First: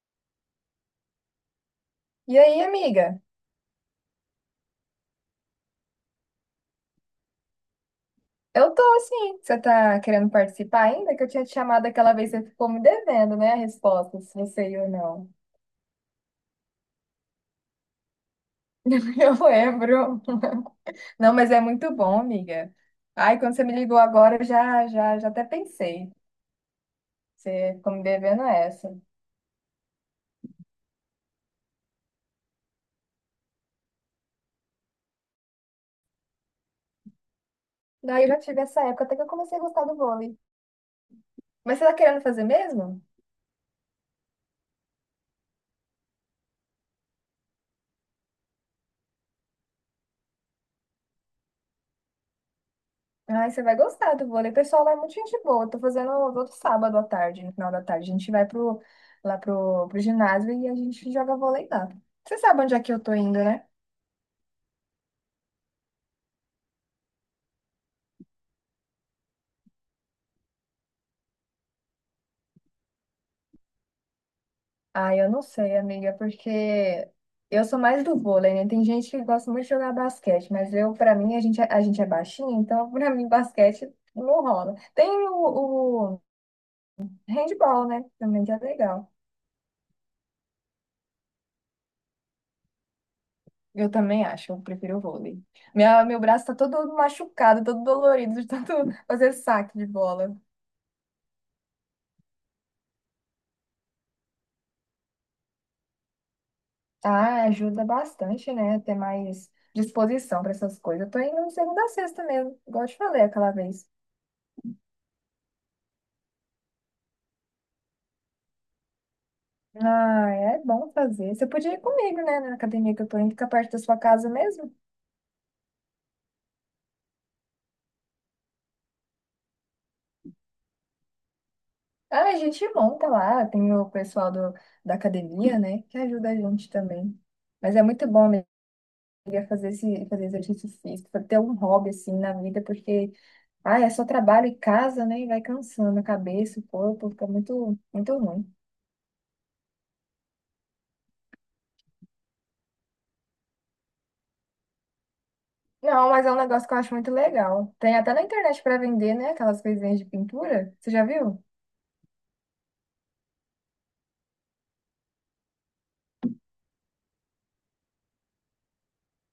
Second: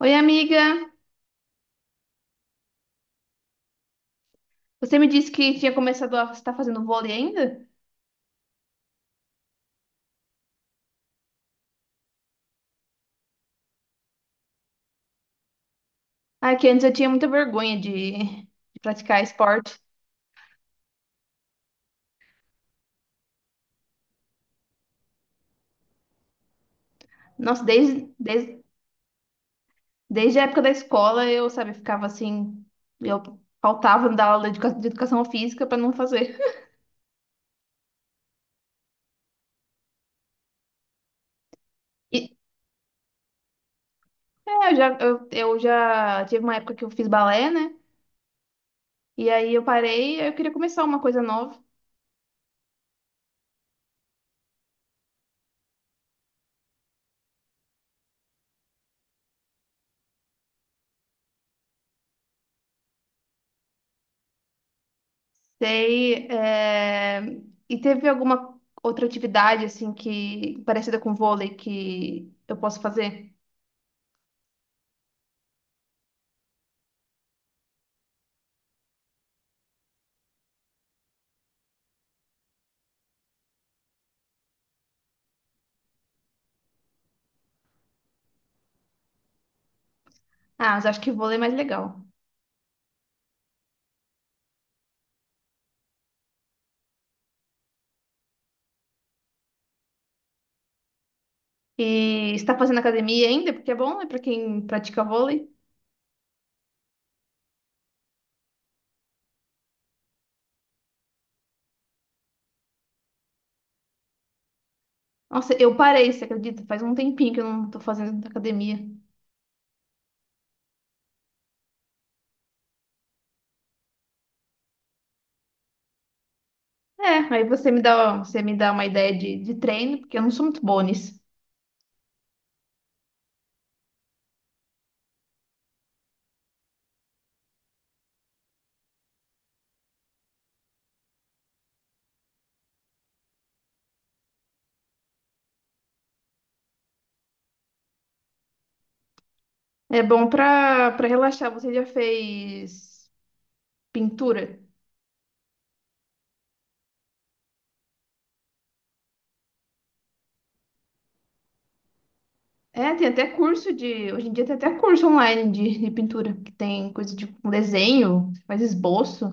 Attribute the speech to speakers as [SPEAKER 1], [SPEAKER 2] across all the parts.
[SPEAKER 1] Oi, amiga.
[SPEAKER 2] E aí, amiga?
[SPEAKER 1] Você me disse que tinha começado a estar fazendo vôlei ainda?
[SPEAKER 2] Eu tô assim. Você tá querendo participar ainda? Que eu tinha te chamado aquela vez, você ficou me devendo, né? A resposta, se você ia ou não.
[SPEAKER 1] Ah, que antes eu tinha muita vergonha de praticar
[SPEAKER 2] Eu
[SPEAKER 1] esporte.
[SPEAKER 2] lembro. Não, mas é muito bom, amiga. Ai, quando você me ligou agora, eu já até pensei.
[SPEAKER 1] Nossa,
[SPEAKER 2] Você ficou me
[SPEAKER 1] desde,
[SPEAKER 2] devendo
[SPEAKER 1] desde,
[SPEAKER 2] essa.
[SPEAKER 1] desde a época da escola eu, sabe, ficava assim, eu faltava da aula de educação física para não fazer.
[SPEAKER 2] Daí eu já tive essa época, até que eu comecei a gostar do vôlei. Mas você tá querendo
[SPEAKER 1] E
[SPEAKER 2] fazer mesmo?
[SPEAKER 1] eu já tive uma época que eu fiz balé, né? E aí eu parei, eu queria começar uma coisa nova.
[SPEAKER 2] Ai, você vai gostar do vôlei. O pessoal lá é muito gente boa. Eu tô fazendo todo sábado à tarde, no final da tarde. A gente vai lá pro ginásio e a gente joga vôlei lá. Você sabe onde é que eu tô indo, né?
[SPEAKER 1] Sei. E teve alguma outra atividade assim que parecida com vôlei que eu posso fazer?
[SPEAKER 2] Ah, eu não sei, amiga, porque eu sou mais do vôlei, né? Tem gente que gosta muito de jogar basquete, mas eu, pra mim, a gente é baixinho, então pra mim basquete não rola. Tem o handball, né? Também que é legal.
[SPEAKER 1] Ah, mas acho que vôlei é mais legal.
[SPEAKER 2] Eu também acho, eu prefiro o vôlei. Meu braço tá todo machucado, todo dolorido de tanto fazer saque de bola.
[SPEAKER 1] E está fazendo academia ainda? Porque é bom, né, para quem pratica vôlei.
[SPEAKER 2] Ah, ajuda bastante, né? Ter mais disposição para essas coisas. Eu tô indo segunda a sexta mesmo, igual eu te falei aquela vez.
[SPEAKER 1] Nossa, eu parei, você acredita? Faz um tempinho que eu não tô fazendo academia.
[SPEAKER 2] Ah, é bom fazer. Você podia ir comigo, né? Na academia que eu tô indo, fica perto da sua casa mesmo.
[SPEAKER 1] É, aí você me dá uma ideia de treino, porque eu não sou muito boa nisso.
[SPEAKER 2] Ah, a gente monta lá, tem o pessoal da academia, né? Que ajuda a gente também. Mas é muito bom, amiga, fazer exercício físico, ter um hobby assim na vida, porque ah, é só trabalho e casa, né? E vai cansando a cabeça, o corpo, fica muito, muito ruim.
[SPEAKER 1] É bom para para relaxar. Você já fez pintura?
[SPEAKER 2] Não, mas é um negócio que eu acho muito legal. Tem até na internet para vender, né? Aquelas coisinhas de pintura. Você já viu?
[SPEAKER 1] É, tem até curso de. Hoje em dia tem até curso online de pintura, que tem coisa de um desenho, você faz esboço.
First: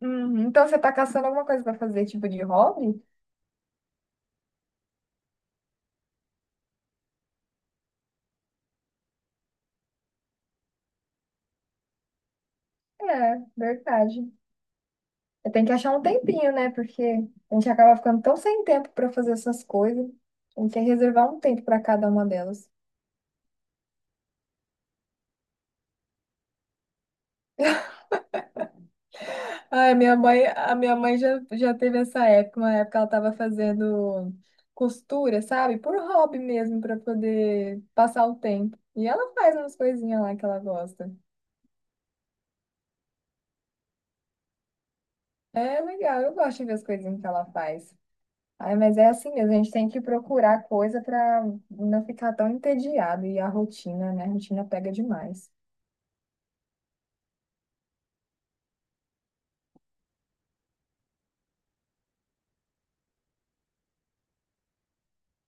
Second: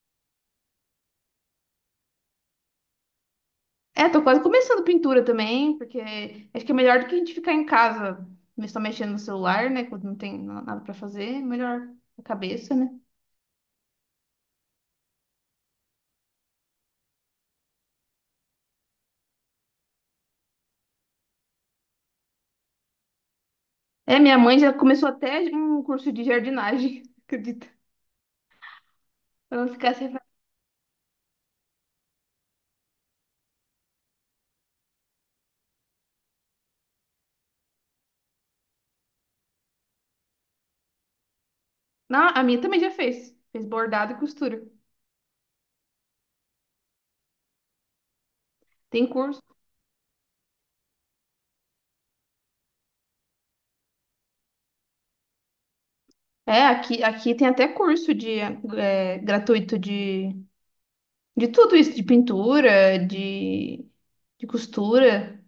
[SPEAKER 2] Uhum. Então você tá caçando alguma coisa para fazer, tipo de hobby?
[SPEAKER 1] É, tô quase começando pintura também, porque acho que é melhor do que a gente ficar em casa, mas só mexendo no celular, né? Quando não tem nada pra fazer, é melhor a cabeça, né?
[SPEAKER 2] É, verdade. Tem que achar um tempinho, né? Porque a gente acaba ficando tão sem tempo para fazer essas coisas. A gente tem que reservar um tempo para cada uma delas.
[SPEAKER 1] É, minha mãe já começou até um curso de jardinagem, acredita? Pra não ficar
[SPEAKER 2] Ai,
[SPEAKER 1] sem.
[SPEAKER 2] minha mãe já teve essa época, uma época ela estava fazendo costura, sabe? Por hobby mesmo, para poder passar o tempo. E ela faz umas coisinhas lá que ela gosta.
[SPEAKER 1] Não, a minha também já fez. Fez bordado e costura.
[SPEAKER 2] É legal, eu gosto de ver as coisinhas que ela faz. Ai, mas
[SPEAKER 1] Tem
[SPEAKER 2] é assim
[SPEAKER 1] curso.
[SPEAKER 2] mesmo, a gente tem que procurar coisa para não ficar tão entediado. E a rotina, né? A rotina pega demais.
[SPEAKER 1] É, aqui tem até curso de gratuito de tudo isso, de pintura, de costura.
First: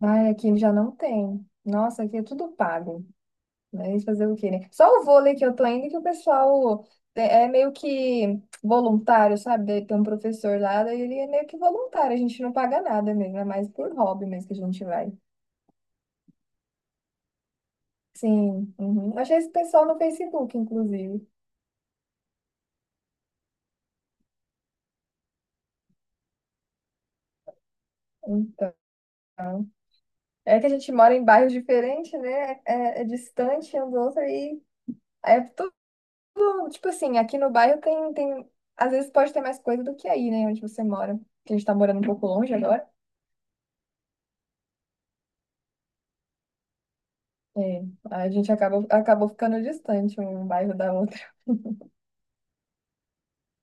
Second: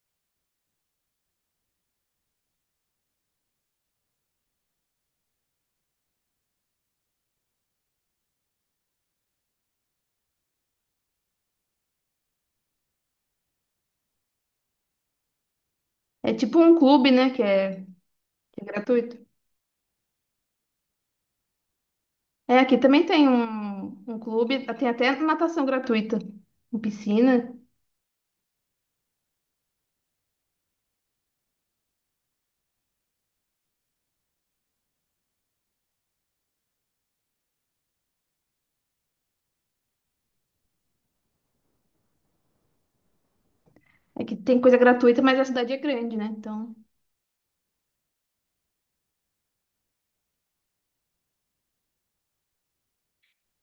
[SPEAKER 2] Ai, aqui já não tem. Nossa, aqui é tudo pago. Mas fazer o quê, né? Só o vôlei que eu tô indo, que o pessoal é meio que voluntário, sabe? Daí tem um professor lá, daí ele é meio que voluntário, a gente não paga nada mesmo, é mais por hobby mesmo que a gente vai.
[SPEAKER 1] É tipo um clube, né? Que é
[SPEAKER 2] Sim, uhum.
[SPEAKER 1] gratuito.
[SPEAKER 2] Achei esse pessoal no Facebook, inclusive.
[SPEAKER 1] É, aqui também tem um, um clube, tem até natação gratuita, em piscina.
[SPEAKER 2] Então, é que a gente mora em bairros diferentes, né? É, é distante um do outro e é tudo, tipo assim, aqui no bairro tem, às vezes pode ter mais coisa do que aí, né? Onde você mora. Que a gente tá morando um pouco longe agora.
[SPEAKER 1] Aqui tem coisa gratuita, mas a cidade é grande, né? Então.
[SPEAKER 2] É, acabou ficando distante um bairro da outra.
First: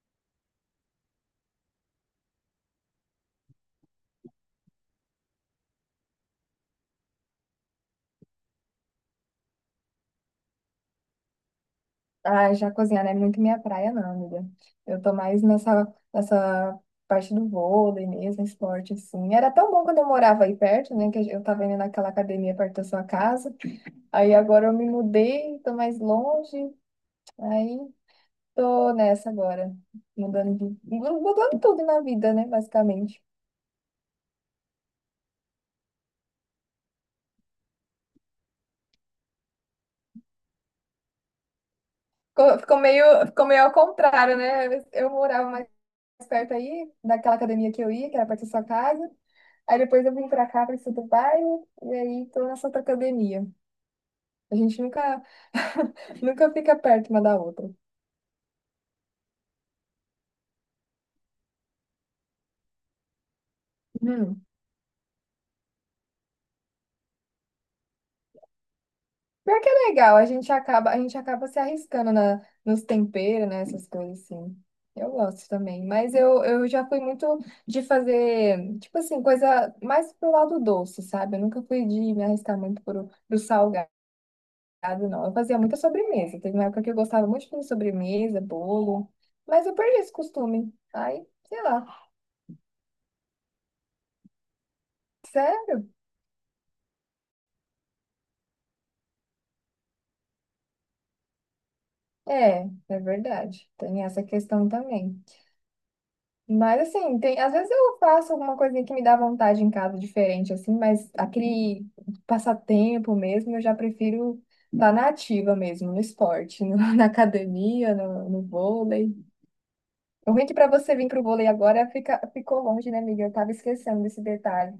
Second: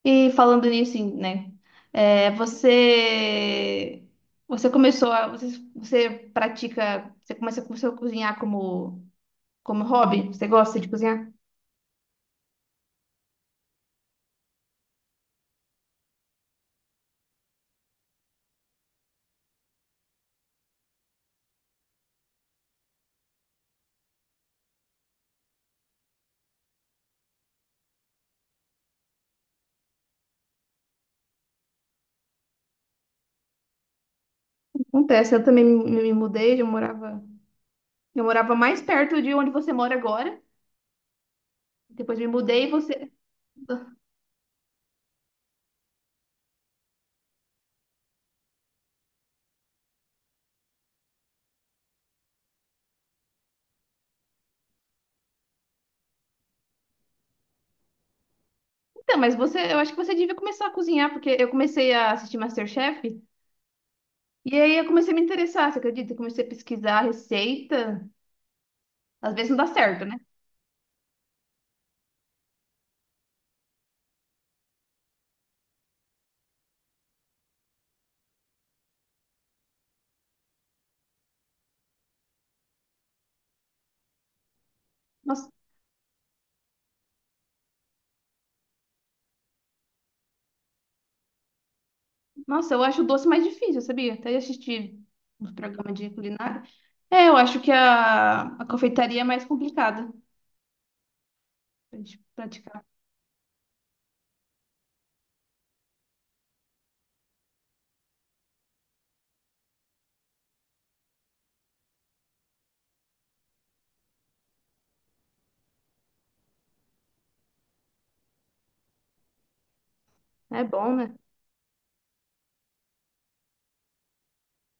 [SPEAKER 1] E falando nisso, né? é, você. Você começou a. Você, você pratica. Você começa, começou a cozinhar como, como hobby? Você gosta de cozinhar?
[SPEAKER 2] Ah, Jacozinha não é muito minha praia, não, amiga. Eu tô mais nessa parte do vôlei mesmo, esporte, assim. Era tão bom quando eu morava aí perto, né? Que eu tava indo naquela academia perto da sua casa. Aí agora eu me mudei, tô mais longe. Aí tô nessa agora. Mudando tudo na vida, né? Basicamente.
[SPEAKER 1] Acontece, eu também me mudei, eu morava mais perto de onde você mora agora. Depois me mudei e você.
[SPEAKER 2] Ficou meio ao contrário, né? Eu morava perto aí, daquela academia que eu ia, que era perto da sua casa. Aí depois eu vim pra cá, pra esse outro bairro, e aí tô nessa outra academia. A gente nunca, nunca fica perto uma da outra.
[SPEAKER 1] Então, mas você, eu acho que você devia começar a cozinhar, porque eu comecei a assistir MasterChef
[SPEAKER 2] Hum.
[SPEAKER 1] e aí eu comecei a me interessar, você acredita? Eu comecei a pesquisar a receita. Às vezes não
[SPEAKER 2] Pior
[SPEAKER 1] dá
[SPEAKER 2] que é
[SPEAKER 1] certo, né?
[SPEAKER 2] legal, a gente acaba se arriscando nos temperos, né, essas coisas assim. Eu gosto também, mas eu já fui muito de fazer, tipo assim, coisa mais pro lado doce, sabe? Eu nunca fui de me arriscar muito pro salgado. Casa, não. Eu
[SPEAKER 1] Nossa,
[SPEAKER 2] fazia muita sobremesa. Teve uma época que eu gostava muito de fazer sobremesa, bolo, mas eu perdi esse costume. Aí, sei lá.
[SPEAKER 1] nossa, eu acho o doce mais difícil, sabia? Até assistir uns
[SPEAKER 2] Sério?
[SPEAKER 1] programas de culinária. É, eu acho que a confeitaria é mais complicada pra gente
[SPEAKER 2] É,
[SPEAKER 1] praticar.
[SPEAKER 2] é verdade. Tem essa questão também. Mas assim, tem, às vezes eu faço alguma coisinha que me dá vontade em casa diferente, assim, mas aquele passatempo mesmo, eu já prefiro estar na ativa mesmo, no esporte, na academia, no vôlei. O ruim é que
[SPEAKER 1] É
[SPEAKER 2] pra
[SPEAKER 1] bom,
[SPEAKER 2] você vir
[SPEAKER 1] né?
[SPEAKER 2] pro vôlei agora ficou longe, né, amiga? Eu tava esquecendo desse detalhe.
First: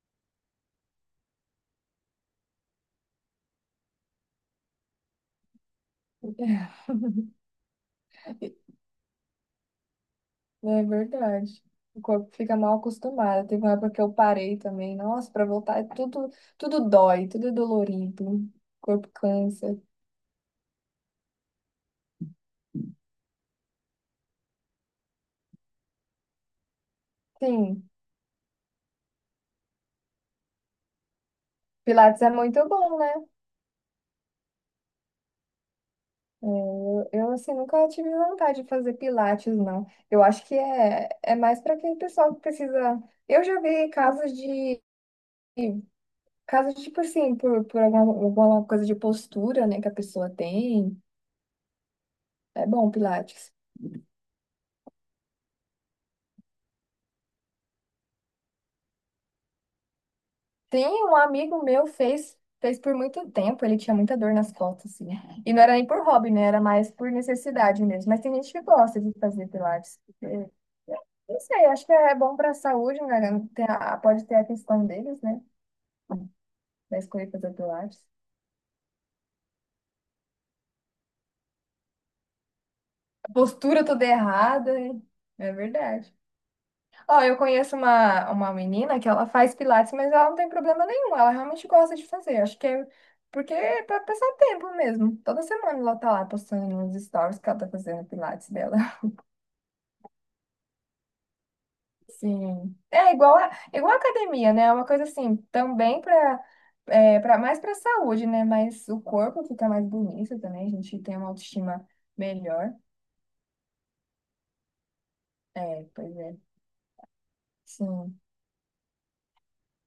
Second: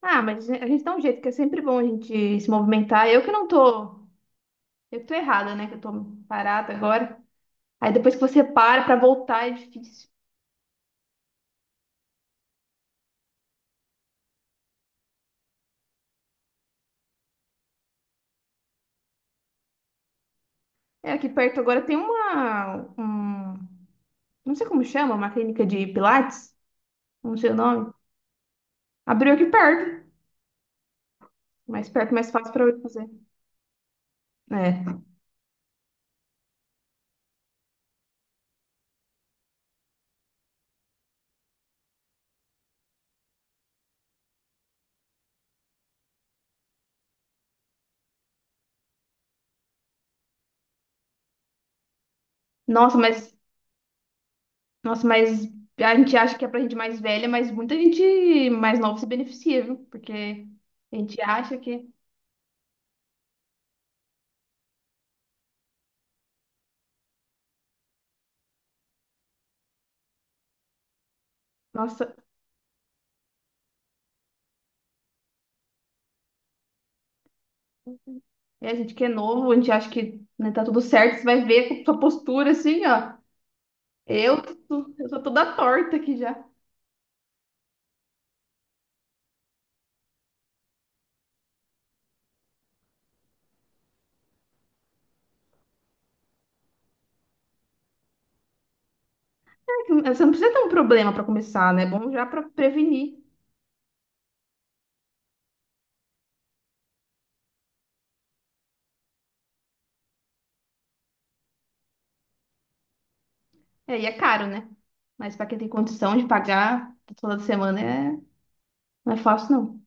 [SPEAKER 1] Ah, mas a gente dá um jeito, que é sempre bom a gente se movimentar. Eu que não tô. Eu que tô errada, né? Que eu tô parada agora. Aí depois que você para pra voltar é difícil.
[SPEAKER 2] É verdade. O corpo fica mal acostumado. Teve uma época que eu parei também. Nossa, pra voltar é tudo, tudo dói, tudo é dolorido. O corpo cansa.
[SPEAKER 1] É, aqui perto agora tem uma, um, não sei como chama, uma clínica de Pilates, não sei o
[SPEAKER 2] Sim,
[SPEAKER 1] nome. Abriu aqui perto,
[SPEAKER 2] Pilates é
[SPEAKER 1] mais fácil pra
[SPEAKER 2] muito
[SPEAKER 1] eu
[SPEAKER 2] bom,
[SPEAKER 1] fazer.
[SPEAKER 2] né?
[SPEAKER 1] É.
[SPEAKER 2] É, eu assim, nunca tive vontade de fazer Pilates, não. Eu acho que é mais para aquele pessoal que precisa. Eu já vi casos de. Casos, tipo assim, por alguma, alguma coisa de postura, né, que a pessoa tem. É bom,
[SPEAKER 1] Nossa, mas,
[SPEAKER 2] Pilates.
[SPEAKER 1] nossa, mas a gente acha que é pra gente mais velha, mas muita gente mais nova se beneficia, viu? Porque
[SPEAKER 2] Tem
[SPEAKER 1] a
[SPEAKER 2] um
[SPEAKER 1] gente acha
[SPEAKER 2] amigo meu
[SPEAKER 1] que,
[SPEAKER 2] fez por muito tempo, ele tinha muita dor nas costas, assim. E não era nem por hobby, né? Era mais por necessidade mesmo. Mas tem gente que gosta de fazer pilates. Eu- não sei, acho que é
[SPEAKER 1] nossa,
[SPEAKER 2] bom para a saúde, né? Pode ter a questão deles, né? Da escolha de fazer pilates.
[SPEAKER 1] é, a gente que é novo, a gente acha que né, tá tudo certo, você vai ver com sua postura assim, ó.
[SPEAKER 2] A postura toda
[SPEAKER 1] Eu
[SPEAKER 2] errada, é
[SPEAKER 1] tô, eu tô
[SPEAKER 2] é
[SPEAKER 1] toda torta
[SPEAKER 2] verdade.
[SPEAKER 1] aqui já.
[SPEAKER 2] Ó, eu conheço uma menina que ela faz pilates, mas ela não tem problema nenhum. Ela realmente gosta de fazer. Acho que é porque é pra passar tempo mesmo. Toda semana ela tá lá postando nos stories que ela tá fazendo pilates dela.
[SPEAKER 1] É, você não precisa ter um problema para começar, né? É bom já para
[SPEAKER 2] Sim. É
[SPEAKER 1] prevenir.
[SPEAKER 2] igual a academia, né? É uma coisa assim, também pra, mais pra saúde, né? Mas o corpo fica mais bonito também. A gente tem uma autoestima melhor.
[SPEAKER 1] É, e é caro, né? Mas para quem tem
[SPEAKER 2] É, pois
[SPEAKER 1] condição de
[SPEAKER 2] é.
[SPEAKER 1] pagar toda semana é...
[SPEAKER 2] Sim.
[SPEAKER 1] não é fácil, não.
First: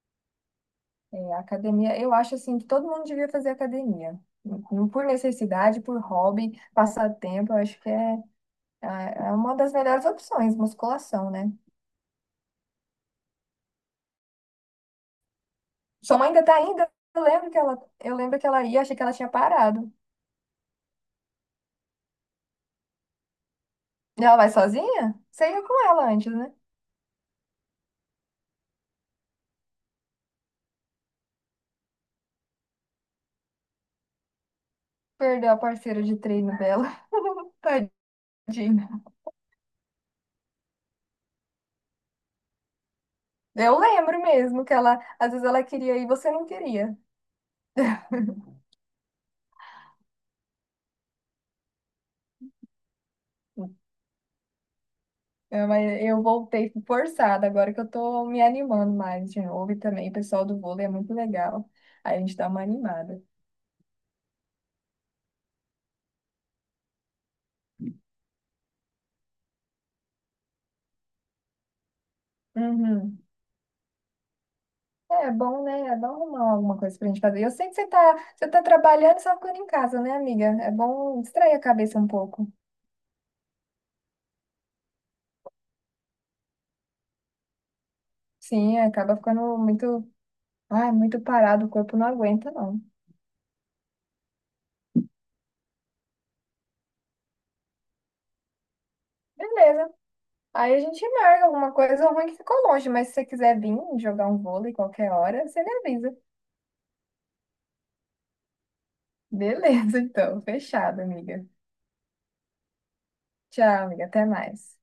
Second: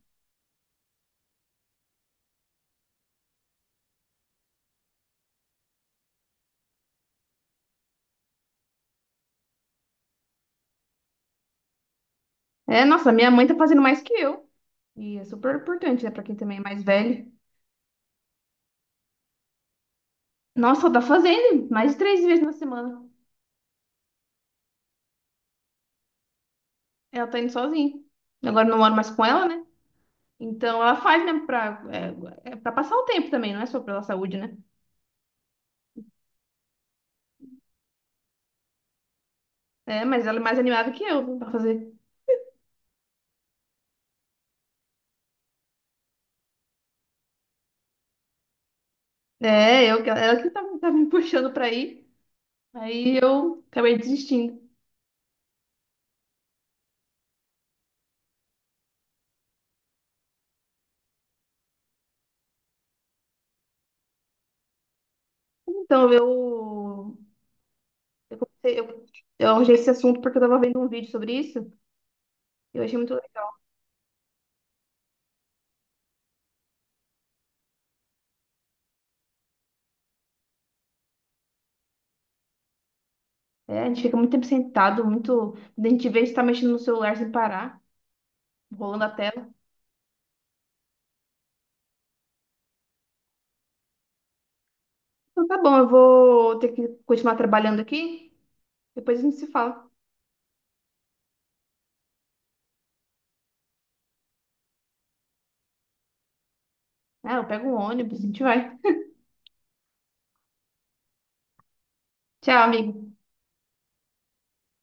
[SPEAKER 2] É, academia, eu acho assim que todo mundo devia fazer academia. Não por necessidade, por hobby, passatempo, eu acho é uma das melhores opções, musculação, né?
[SPEAKER 1] É, nossa, minha mãe tá fazendo mais que eu. E é super importante, né?
[SPEAKER 2] Sua
[SPEAKER 1] Para
[SPEAKER 2] mãe
[SPEAKER 1] quem
[SPEAKER 2] ainda tá
[SPEAKER 1] também é mais
[SPEAKER 2] ainda,
[SPEAKER 1] velho.
[SPEAKER 2] eu lembro que ela ia, achei que ela tinha parado.
[SPEAKER 1] Nossa, ela tá fazendo mais de 3 vezes na semana.
[SPEAKER 2] E ela vai sozinha? Você ia com ela antes, né?
[SPEAKER 1] Ela tá indo sozinha. Agora eu não moro mais com ela, né? Então ela faz mesmo pra, é, é pra passar o tempo também, não é só pela saúde, né?
[SPEAKER 2] Perdeu a parceira de treino dela. Tadinha.
[SPEAKER 1] É, mas ela é mais animada que eu pra fazer.
[SPEAKER 2] Eu lembro mesmo que ela, às vezes ela queria ir e você não queria.
[SPEAKER 1] É, eu, ela que tá, tá me puxando pra ir. Aí eu acabei desistindo.
[SPEAKER 2] É, mas eu voltei forçada, agora que eu tô me animando mais de novo. E também o pessoal do vôlei é muito legal. Aí a gente dá uma animada.
[SPEAKER 1] Então, eu comecei, eu, eu arranjei esse assunto porque eu tava vendo um vídeo sobre isso. Eu achei muito.
[SPEAKER 2] Uhum. É bom, né? É bom arrumar alguma coisa pra gente fazer. Eu sei que você tá trabalhando e só ficando em casa, né, amiga? É bom distrair a cabeça um pouco.
[SPEAKER 1] É, a gente fica muito tempo sentado, muito. A gente vê, a gente tá mexendo no celular sem parar,
[SPEAKER 2] Sim,
[SPEAKER 1] rolando a
[SPEAKER 2] acaba
[SPEAKER 1] tela.
[SPEAKER 2] ficando muito, ai, muito parado, o corpo não aguenta, não.
[SPEAKER 1] Então tá bom, eu vou ter que continuar trabalhando aqui. Depois a gente se fala.
[SPEAKER 2] Beleza. Aí a gente marca alguma coisa ruim que ficou longe, mas se você quiser vir jogar um vôlei qualquer hora, você me avisa.
[SPEAKER 1] Ah, eu pego um ônibus, a gente vai.
[SPEAKER 2] Beleza, então. Fechado, amiga.
[SPEAKER 1] Tchau, amigo.
[SPEAKER 2] Tchau, amiga. Até mais.